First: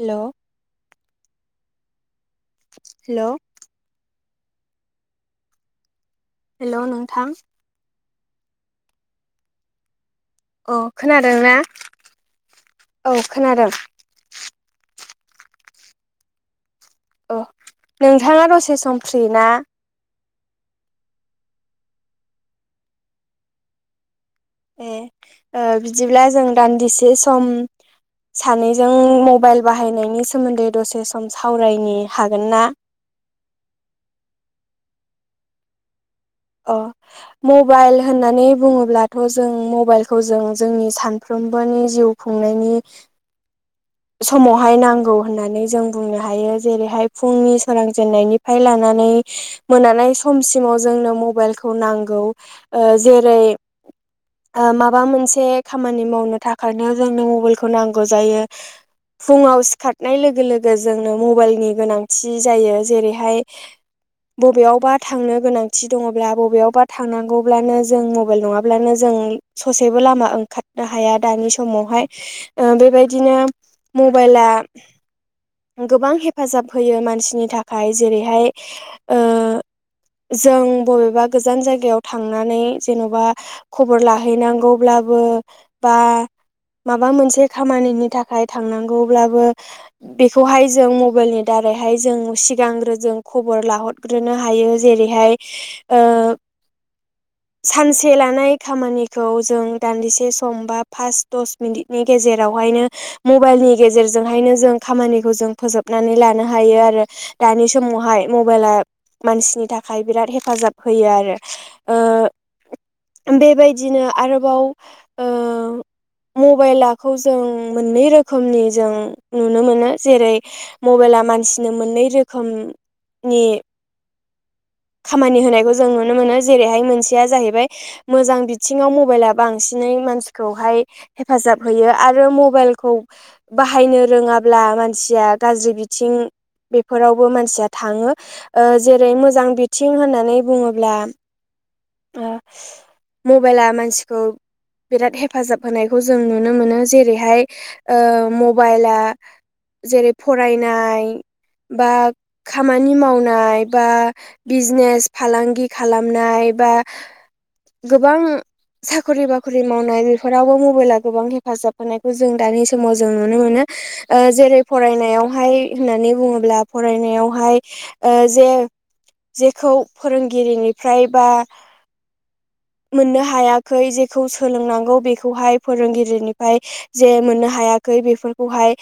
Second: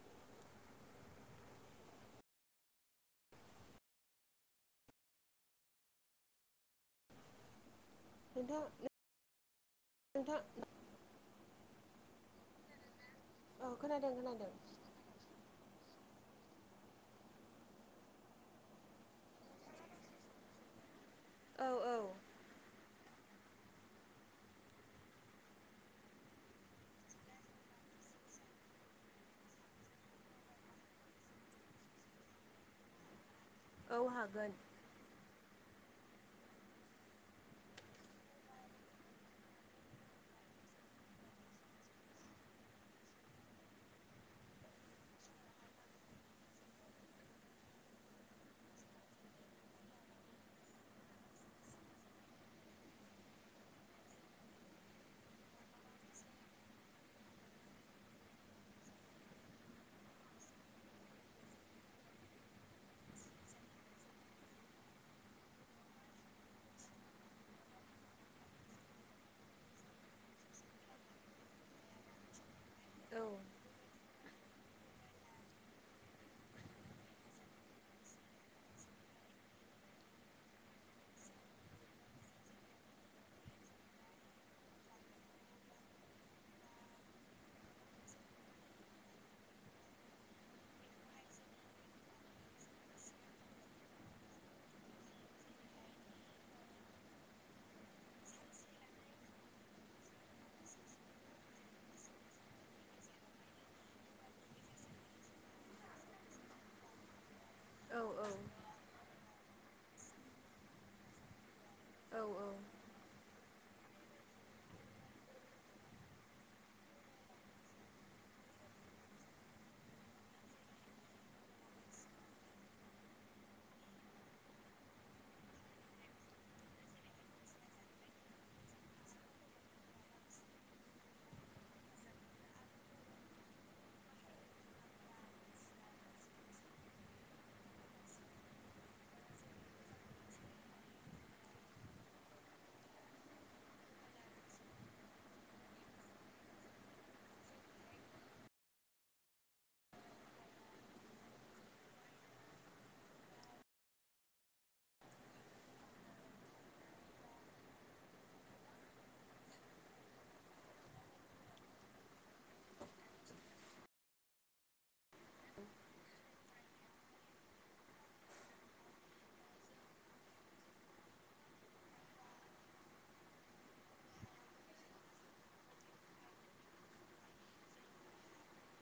हेल' hello hello नोंथां नोंथा नोंथां औ खोनादों ना औ खोनादों। ओं खोनादों। अ नोंथाङा दसे सम फ्रि ना? औ औ ए ओ बिदिब्ला जों दान्दिसे सम सानैजों मबाइल बाहायनायनि सोमोन्दै दसे सम सावरायनि हागोन ना? औ हागोन अ मबाइल होननानै बुङोब्लाथ' जों मबाइलखौ जों जोंनि सानफ्रोमबोनि जिउ खुंनायनि समावहाय नांगौ होननानै जों बुंनो हायो जेरैहाय फुंनि सोरां जेननायनिफ्राय लानानै मोनानाय समसिमाव जोंनो मबाइलखौ नांगौ जेरै माबा मोनसे खामानि मावनो थाखायनो जोंनो मबाइलखौ नांगौ जायो। फुङाव सिखारनाय लोगो लोगो जोंनो मबाइलनि गोनांथि जायो जेरैहाय बबेयावबा थांनो गोनांथि दङब्ला बबेयावबा थांनांगौब्लानो जों मबाइल नङाब्लानो जों ससेबो लामा ओंखारनो हाया दानि समावहाय ओ औ बेबायदिनो मबेला गोबां हेफाजाब होयो मानसिनि थाखाय जेरैहाय ओ जों बबेबा गोजान जायगायाव थांनानै जेन'बा खबर लाहैनांगौब्लाबो बा माबा मोनसे खामानिनि थाखाय थांनांगौब्लाबो बेखौहाय जों मबाइलनि दारैहाय जों सिगांग्रो जों खबर लाहर ग्रोनो हायो जेरैहाय ओ सानसे लानाय खामानिखौ जों दान्दिसे सम बा पास दस मिनिटनि गेजेरावहायनो मबाइलनि गेजेरजोंहायनो जों खामानिखौ जों फोजोबनानै लानो हायो आरो दानि औ समावहाय मबाइला मानसिनि थाखाय बिराद हेफाजाब होयो आरो औ ओ औ बेबायदिनो आरोबाव ओ मबाइलाखौ जों मोननै रोखोमनि जों नुनो मोनो जेरै मबाइला मानसिनो मोननै रोखोमनि खामानि होनायखौ जों नुनो मोनो जेरैहाय मोनसेया जाहैबाय मोजां बिथिङाव मबाइला बांसिनै मानसिखौहाय हेफाजाब होयो आरो मबाइलखौ बाहायनो रोङाब्ला मानसिया गाज्रि बिथिं बेफोरावबो मानसिया थाङो ओ जेरै मोजां बिथिं होननानै बुङोब्ला ओ मबाइला मानसिखौ बिराद हेफाजाब होनायखौ जों नुनो मोनो जेरैहाय ओ मबाइला जेरै फरायनाय बा खामानि मावनाय बा बिजिनेस फालांगि खालामनाय बा गोबां साखरि बाखरि मावनाय बेफोरावबो मबाइला गोबां हेफाजाब होनायखौ जों दानि समाव जों नुनो मोनो ओ जेरै फरायनायावहाय होननानै बुङोब्ला ओ फरायनायावहाय जे-जेखौ फोरोंगिरिनिफ्राय बा मोननो हायाखै जेखौ सोलोंनांगौ बेखौहाय फोरोंगिरिनिफ्राय जे मोननो हायाखै बेफोरखौहाय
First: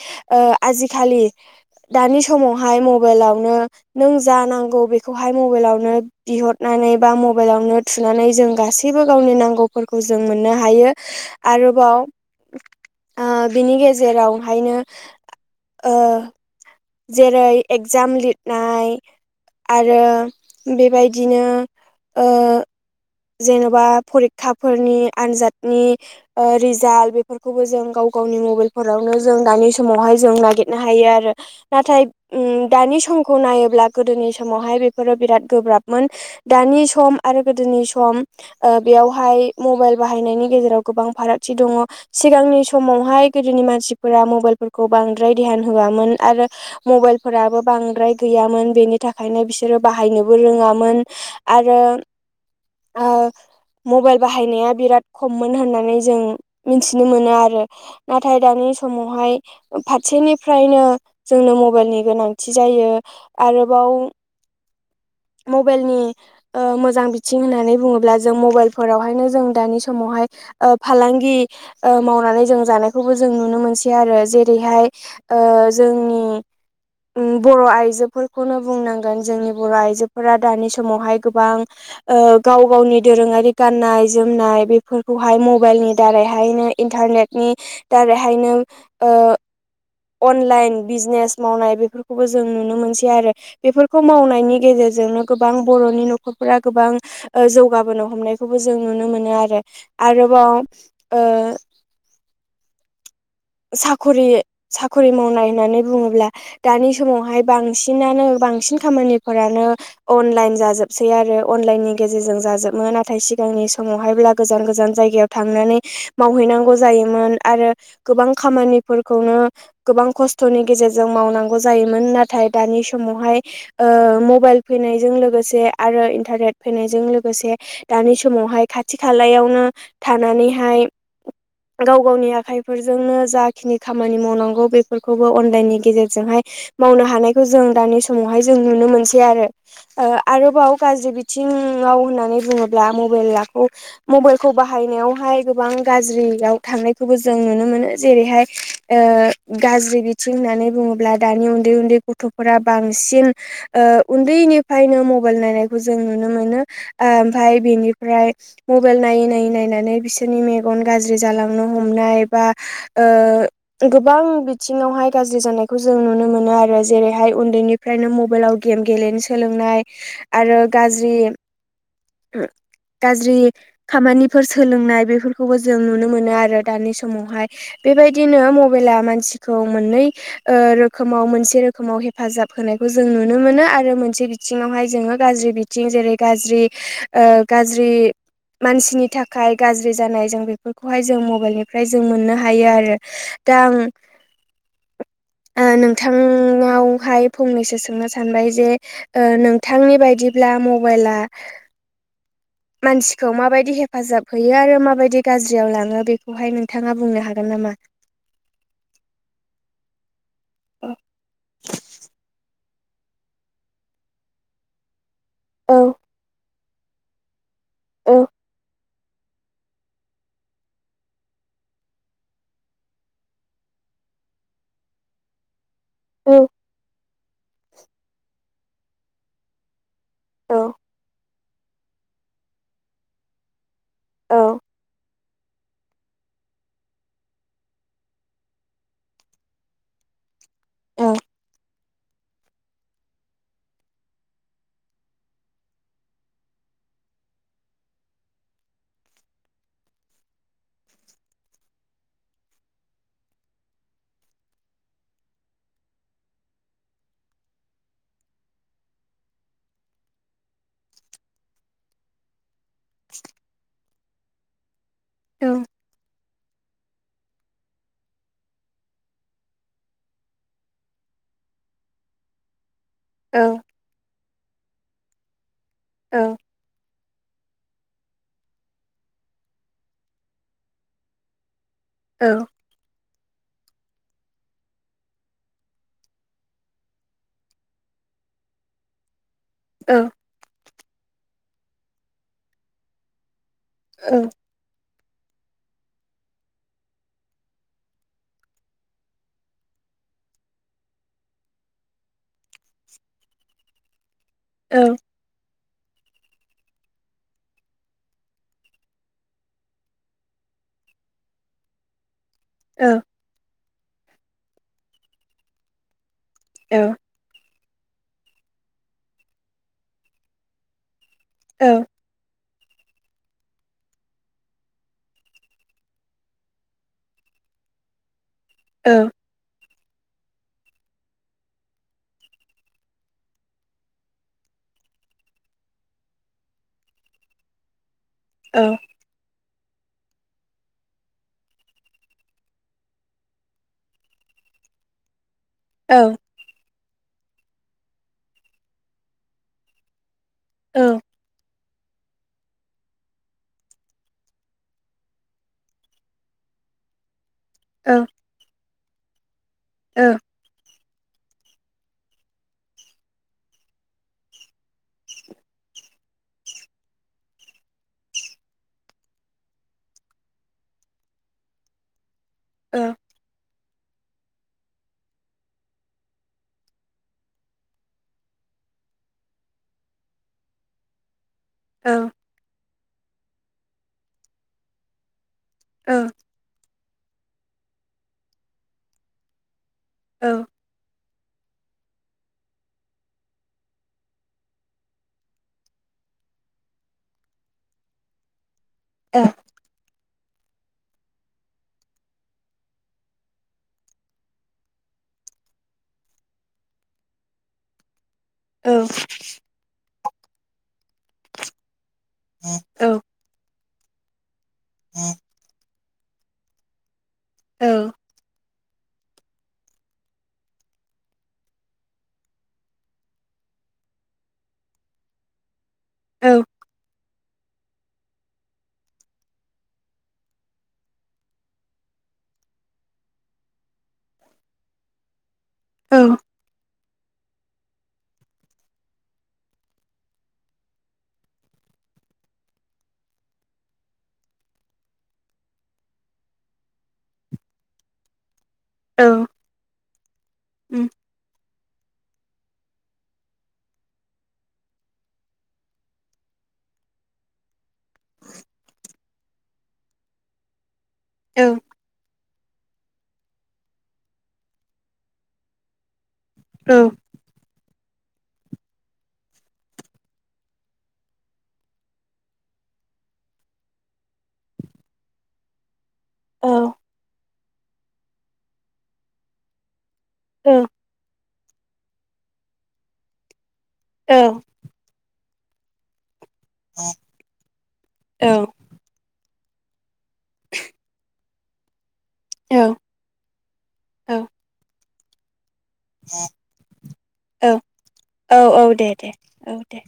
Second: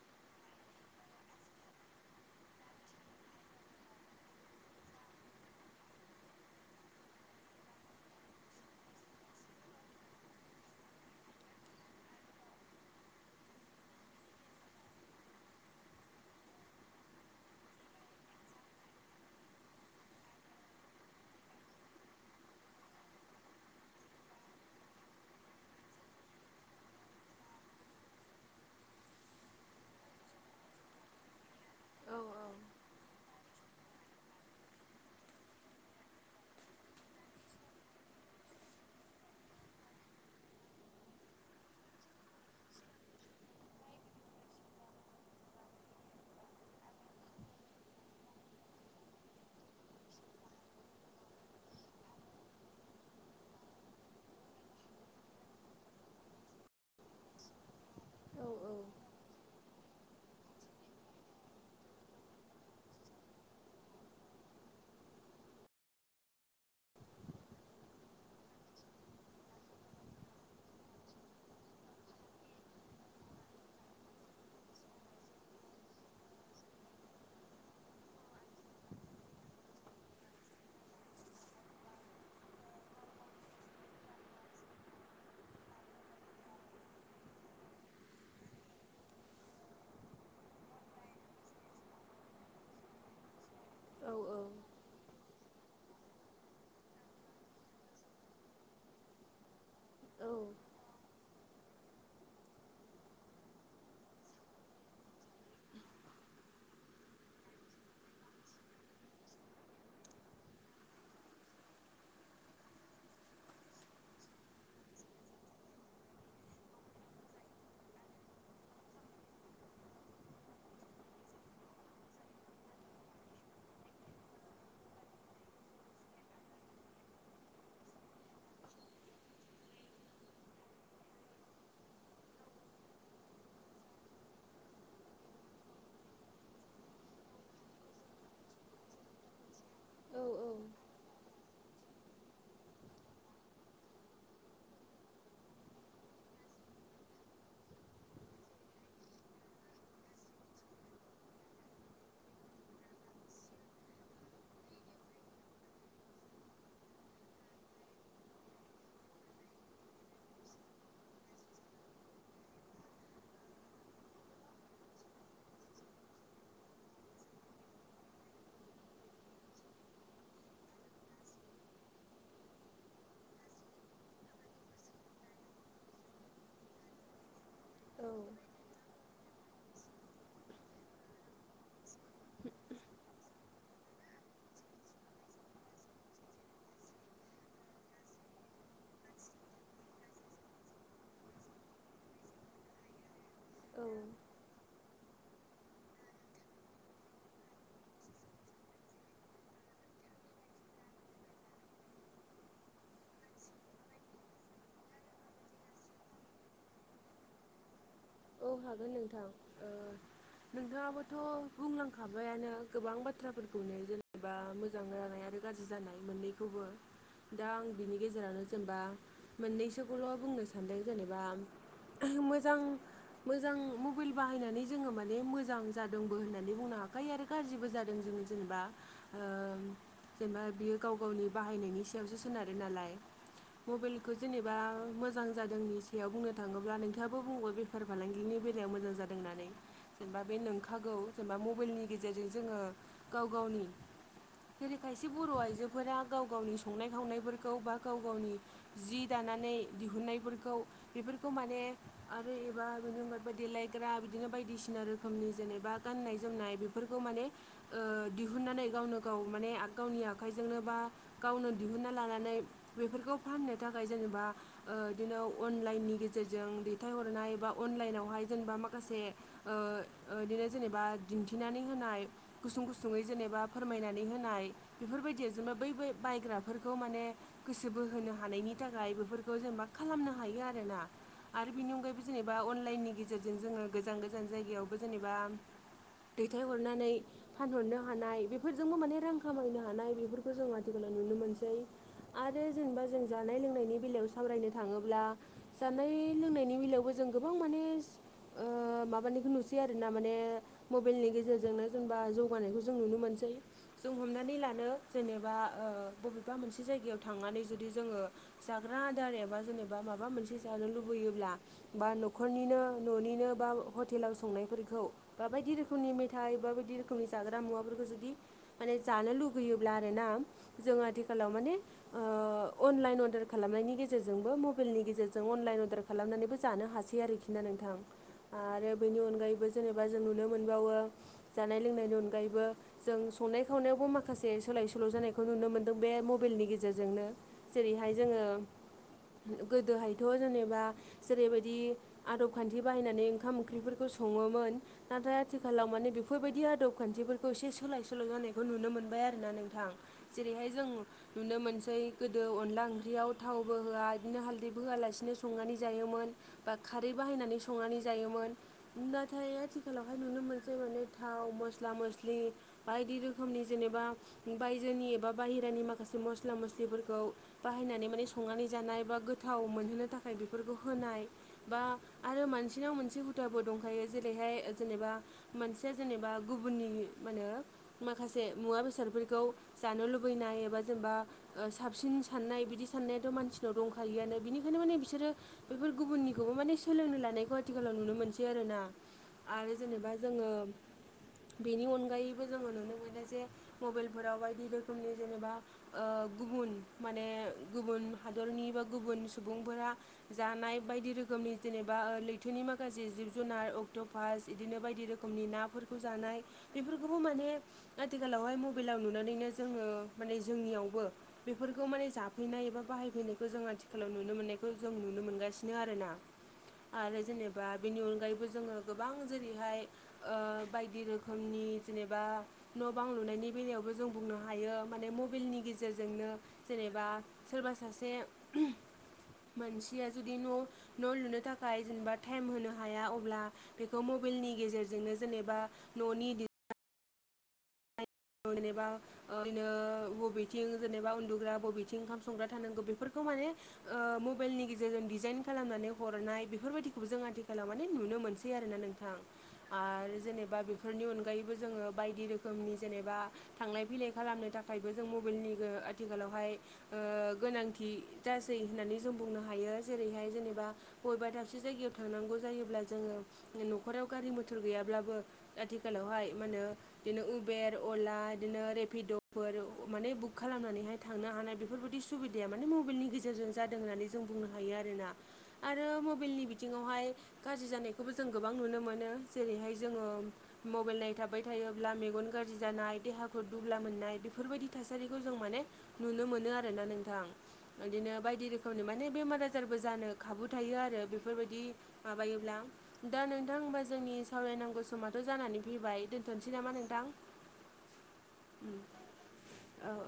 आजिखालि दानि समावहाय मबाइलावनो नों जा नांगौ बेखौहाय मबाइलावनो बिहरनानै बा म मबाइलावनो थुनानै जों गासैबो गावनि नांगौफोरखौ जों मोननो हायो आरोबाव ओ बिनि गेजेरावहायनो ओ जेरै एगजाम लिरनाय आरो बेबायदिनो ओ जेन'बा फरिखाफोरनि आनजादनि ओ रिजाल्ट बेफोरखौबो जों गाव गावनि मबाइलफोरावनो जों दानि समावहाय जों नागिट नो हायोआरो नाथाय औ उम दानि स खौ नायोब्ला गोदोनि समावहाय बेफोरो बिराद गोब्राबमोन दानि स सम आरो गोदोनि सम ओ बेयावहाय मबाइल बाहायनायनि गेजेराव गोबां फारागथि दं सिगांनि समावहाय गोदोनि मानसिफोरा मबाइलफोरखौ बांद्राय देहान होआमोन आरो मबाइलफोराबो बांद्राय गैयामोन बेनि थाखायनो बिसोरो बाहायनोबो रोङामोन आर आरो मबाइल बाहायनाया बिराद खममोन होननानै जों मिथिनो मोनो आरो नाथाय औ दानि समावहाय फारसेनिफ्रायनो जोंनो मबाइलनि गोनांथि जायो आरोबाव मबाइलनि मोजां बिथिं होननानै बुङोब्ला जों मबाइलफोरावहायनो जों दानि समावहाय फालांगि मावनानै जों जानायखौबो जों नुनो मोनसै आरो जेरैहाय - जोंनि बर' आइजोफोर खौनो बुंनांगोन जोंनि बर' आइजोफोरा दानि समावहाय गोबां गाव गावनि दोरोङारि गाननाय जोमनाय बेफोरखौहाय मबाइलनि दारैहायनो इन्टारनेटनि दारैहायनो ओ अनलाइन बिजनेस मावनाय बेफोरखौबो जों नुनो मोनसै आरो बेफोरखौ मावनायनि गेजेरजों- जजोंनो गोबां बर'नि न'खरफोरा गोबां जौगाबोनो हमनायखौबो जों नुनो मोनो आरो आरोबाव ओ साखरि साख'रि मावनाय होननानै बुङोब्ला दानि समावहाय बांसिनानो बांसिन खामानिफोरानो अनलाइन जाजोबसै आरो अनलाइननि गेजेरजों जाजोबो नाथाय सिगांनि समावहायब्ला गोजान गोजान जायगायाव थांनानै मावहैनांगौ जायोमोन आरो गोबां खामानिफोरखौनो गोबां खस्थ'नि गेजेरजों मावनांगौ जायोमोन नाथाय दानि समावहाय मबाइल फैनायजों लोगोसे आरो इन्टारनेट फैनायजों लोगोसे दानि समावहाय खाथि खालायावनो थानानैहाय गाव गावनि आखाय बेफोरजोंनो जाखिनि खामानि मावनांगौ बेफोरखौबो अनलाइननि गेजेरजोंहाय मावनो हानायखौ जों दानि समावहाय जों नुनो मोनसै आरो आरोबाव गाज्रि आथिङाव होननानै बुङोब्ला मबाइलाखौ मबाइलखौ बाहायनायावहाय गोबां गाज्रियाव थांनायखौबो जों जों नुनो मोनो जेरैहाय गाज्रि बिथिं होननानै बुङोब्ला दानि उन्दै उन्दै गथ'फोरा बांसिन उन्दैनिफ्रायनो मबाइल नायनायखौ जों नुनो मोनो ओमफफ्राय बेनिफ्राय मबाइल नायै नायै नायनानै बिसोरनि मेगन गाज्रि जालांनो हमनाय बा ओ गोबां बिथिङावहाय गाज्रि जानायखौ जों नुनो मोनो आरो जेरैहाय उन्दैनि मबाइलाव गेम गेलेनो सोलोंनाय आरो गाज्रि गाज्रि खामानिफोर सोलोंनाय बेफोरखौबो जों नुनो मोनो आरो दानि समावहाय औ बेबायदिनो मबाइला मानसि मोननै रोखोमाव मोनसे रोखोमाव हेफाजाब होनायखौ जों नुनो मोनो। नुनो मोनो आरो मोनसे बिथिङावहाय जोङो गाज्रि बिथिं जेरै गाज्रि ओ गाज्रि मानसिनि थाखाय गाज्रि जानाय जों बेफोरखौहाय जों मबाइलनि जों मोननो हायो आरो दा औ आं औ नोंथांावहाय फंनैसो सोंनो सानबाय जे नोंथांनि बायदिब्ला मबाइला- मानसिखौ माबायदि हेफाजाब होयो आरो माबायदि गाज्रियाव लाङो बेखौ बेहाय नोंथाङा बुंनो हागोन नामा? औ हागोन नोंथां नोंथाङाबोथ' बुंलांखाबायानो गोबां बाथ्राफोरखौनो जेनेबा मोजां जानाय आरो गाज्रि औ जानाय मोननैखौबो। दा आं बिनि औ गेजेरावनो जेनेबा मोननैसोखौल' बुंनो सानदों जेनेबा मोजां मोजां मबाइल बाहायनानै जोङो माने मोजां जादोंबो औ होननानै बुंनो हागोन। ओमफफ्राय आरो गाज्रिबो जादों जोङो जेनेबा ओ जेनेबा औ बियो गाव गावनि बाहायनायनि सायावसो सोनारो नालाय। मबाइलखौ औ जेनेबा मोजां जादोंनि सायाव बुंनो थाङोब्ला नोंथाङहाबो बुंबाय फार फालांगिनि बेलायाव मोजां जादों होननानै जेनेबा बे नंखागौ औ जेनेबा मबाइलनि गेजेरजों जोङो गाव गावनि जेरै खायसे बर' आइजोफोरा गाव गावनि संनाय खावनायफोरखौ बा गाव गावनि जि दानानै दिहुननायफोरखौ बेफोरखौ माने आरो ा बिदि देलायग्रा बिदिनो बायदिसिना रोखोमनि जेनेबा गाननाय जोमनाय बेफोरखौ माने ओ दिहुननानै गावनो गाव माने गावनि आखाइजोंनो बा गावनो दिहुनना लानानै बेफोरखौ फाननो थाखाय जेनेबा ओ बिदिनो औ अनलाइननि गेजेरजों दैथायहरनाय बा अनलाइनावहाय जेनेबा माखासे ओ ओ बिदिनो जेनेबा दिन्थिनानै होनाय गुसुं गुसुङै जेनेबा औ फोरमायनानै होनाय बेफोरबायदिया जेनेबा बै औ बायग्रा फोरखौ माने गोसो बोहोनो हानायनि थाखाय बेफोरखौ जेन मा खालामनो हायो आरोना आरो बिनि अनगायैबो जेनेबा औ अनलाइननि गेजेरजों जोङो गोजान गोजान जायगायावबो जेनेबा दैथायहरनानै फानहरनो हानाय बेफोरजोंबो माने रां खामायनो हानाय औ बेफोरखौ जों आथिखालाव नुनो मोनसै आरो जेनेबा जों जानाय लोंनायनि बेलायाव औ सावरायनो थाङोब्ला जानाय लोंनायनि बेलायावबो जों गोबां माने ओ माबानिखौ नुसै आरो ना माने मबाइलनि गेजेरजोंनो जेनेबा जौगानायखौ जों नुनो मोनसै जों हमनानै लानो औ जेनेबा ओ बबेबा मोनसे जायगायाव थांनानै जुदि जोङो जाग्रा आदार एबा जेनेबा माबा मोनसे जानो लुबैयोब्ला बा न'खरनिनो औ न'निनो बा हटेलाव संनायफोरखौ बा बायदि रोखोमनि मेथाइ बायदि रोखोमनि जाग्रा मुवाफोरखौ जुदि माने जानो लुबैयोब्ला आरोना जोंहादि खालामालाव माने औ ओ अनलाइन अर्डार खालामनायनि गेजेरजोंबो मबाइलनि गेजेरजों अनलाइन अर्डार खालामनानैबो जानो हासै आरोखि ना नोंथां आरो बेनि अनगायैबो जेनेबा जों नुनो मोनबावो जानाय लोंनायनि अनगायैबो जों संनाय खावनायावबो माखासे सोलाय सोल' जानायखौ नुनो मोन्दों बे मबाइलनि गेजेरजोंनो जेरैहाय जोङो औ गोदोहायथ' जेनेबा जेरैबायदि आदब खान्थि बाहायनानै ओंखाम ओंख्रिफोरखौ सङोमोन नाथाय आथिखालाव माने बेफोरबायदि आदब खान्थिफोरखौ एसे सोलाय सोल' जानायखौ नुनो मोनबाय आरोना नोंथां जेरैहाय जों नुनो मोनसै गोदो अनदला ओंख्रियाव थावबो होआ बिदिनो हालदैबो होआलासेनो संनानै जायोमोन बा खारै बाहायनानै संनानै जायोमोन नाथाय आथिखालावहाय औ नुनो मोनो [unintelligible] थाव मस्ला मस्लि बायदि रोखोमनि जेनेबा बायजोनि एबा बाहेरानि माखासे मस्ला मस्लिफोरखौ बाहायनानै माने संनानै जानाय बा गोथाव मोनहोनो थाखाय फोरखौ होनाय बा आरो मानसिनाव मोनसे हुदाबो दं खायो जेरैहाय जेनेबा मोनसेया जेनेबा गुबुननि माहोनो माखासे मुवा बेसादफोरखौ जानो लुबैनाय एबा जेनेबा ओ साबसिन साननाय बिदि साननायाथ' मानसिनाव दंखालियानो बिनिखायनो माने बिसोरो बेफोर गुबुननिखौबो माने सोलोंनो लानायखौ आथिखालाव नुनो मोनसै आरोना आरो जेनेबा जोङो बेनि अनगायैबो जोङो नुनो मोनो जे मबाइलफोराव बायदि रोखोमनि जेनेबा ओ गुबुन माने गुबुन हादरनि बा गुबुन सुबुंफोरा जानाय बायदि रोखोमनि जेनेबा ओ लैथोनि माखासे जिब-जुनार अक्ट'फासट बिदिनो बायदि रोखोमनि ना फोरखौ जानाय बेफोरखौबो माने आथिखालावहाय म बाइलाव नुनानैनो जोङो माने जोंनियावबो बेफोरखौ माने जाफैनाय एबा बाहायफैनाय खौ जों आथिखालाव नुनो मोननायखौ जों नुनो मोनगासिनो आरोना आरो जेनेबा बेनि अनगायैबो जोङो गोबां जेरैहाय बायदि रोखोमनि जेनेबा न' बां लुनायनि बेलायावबो जों बुंनो हायो माने मबाइलनि गेजेरजों जोंनो जेनेबा सोरबा सासे मानसिया जुदि न' न' लुनो थाखाय जेनेबा टाइम होनो हाया अब्ला बेखौ मबाइलनि गेजेरजोंनो जेनेबा न'नि दि जेनेबा ओरैनो बबेथिं जेनेबा उन्दुग्रा बबेथिं ओंखाम संग्रा थानांगौ बेफोरखौ माने मबाइलनि गेजेरजों डिजाइन खालामनानै हरनाय बेफोरबायाददिखौबो जों आथिखालाव माने नुनो मोनसै आरोना नोंथां आरो जेनेबा बेफोरनि अनगायैबो जोङो बायदि रोखोमनि जेनेबा थांलाय फैलाय खालामनो थाखायबो जों मबाइलनि गो आथिखालावहाय गोनांथि जासै होननानै जों बुंनो हायो जेरैहाय जेनेबा बबेबा दाबसे जायगायाव थांनांगौ जायोब्ला जोङो न'खराव गारि मथर गैयाब्लाबो आथिखालावहाय मा होनो बिदिनो उ उपेर, अला, बिदिनो रेपिड'फोर माने बुक खालामनानैहाय थांनो हानाय बेफोरबायाददि सुबिदाया माने मबाइलनि गेजेरजों जादों होननानै जों बुंनो हायो आरोना आरो म मबेलनि बिथिङावहाय गाज्रि जानायखौबो जों गोबां नुनो मोनो जेरैहाय जोङो मबाइल नायै थाबाय थायोब्ला मेगन गाज्रि जानाय देहाखौ दुब्ला मोननाय बेफोरबायदि थासखौ जों माने नुनो मोनो आरोना नोंथां। बिदिनो बायदि रोखोमनि माने बेमार आजार आसारबो जानो खाबु थायो आरो बेफोरबायदि माबायोब्ला। दा नोंथां होनबा जोंनि सावरायनांगौ समथ' जानानै फैबाय। दोनथ'नोसै नामा नोंथां? औ- औ -औ दे- दे औ दे।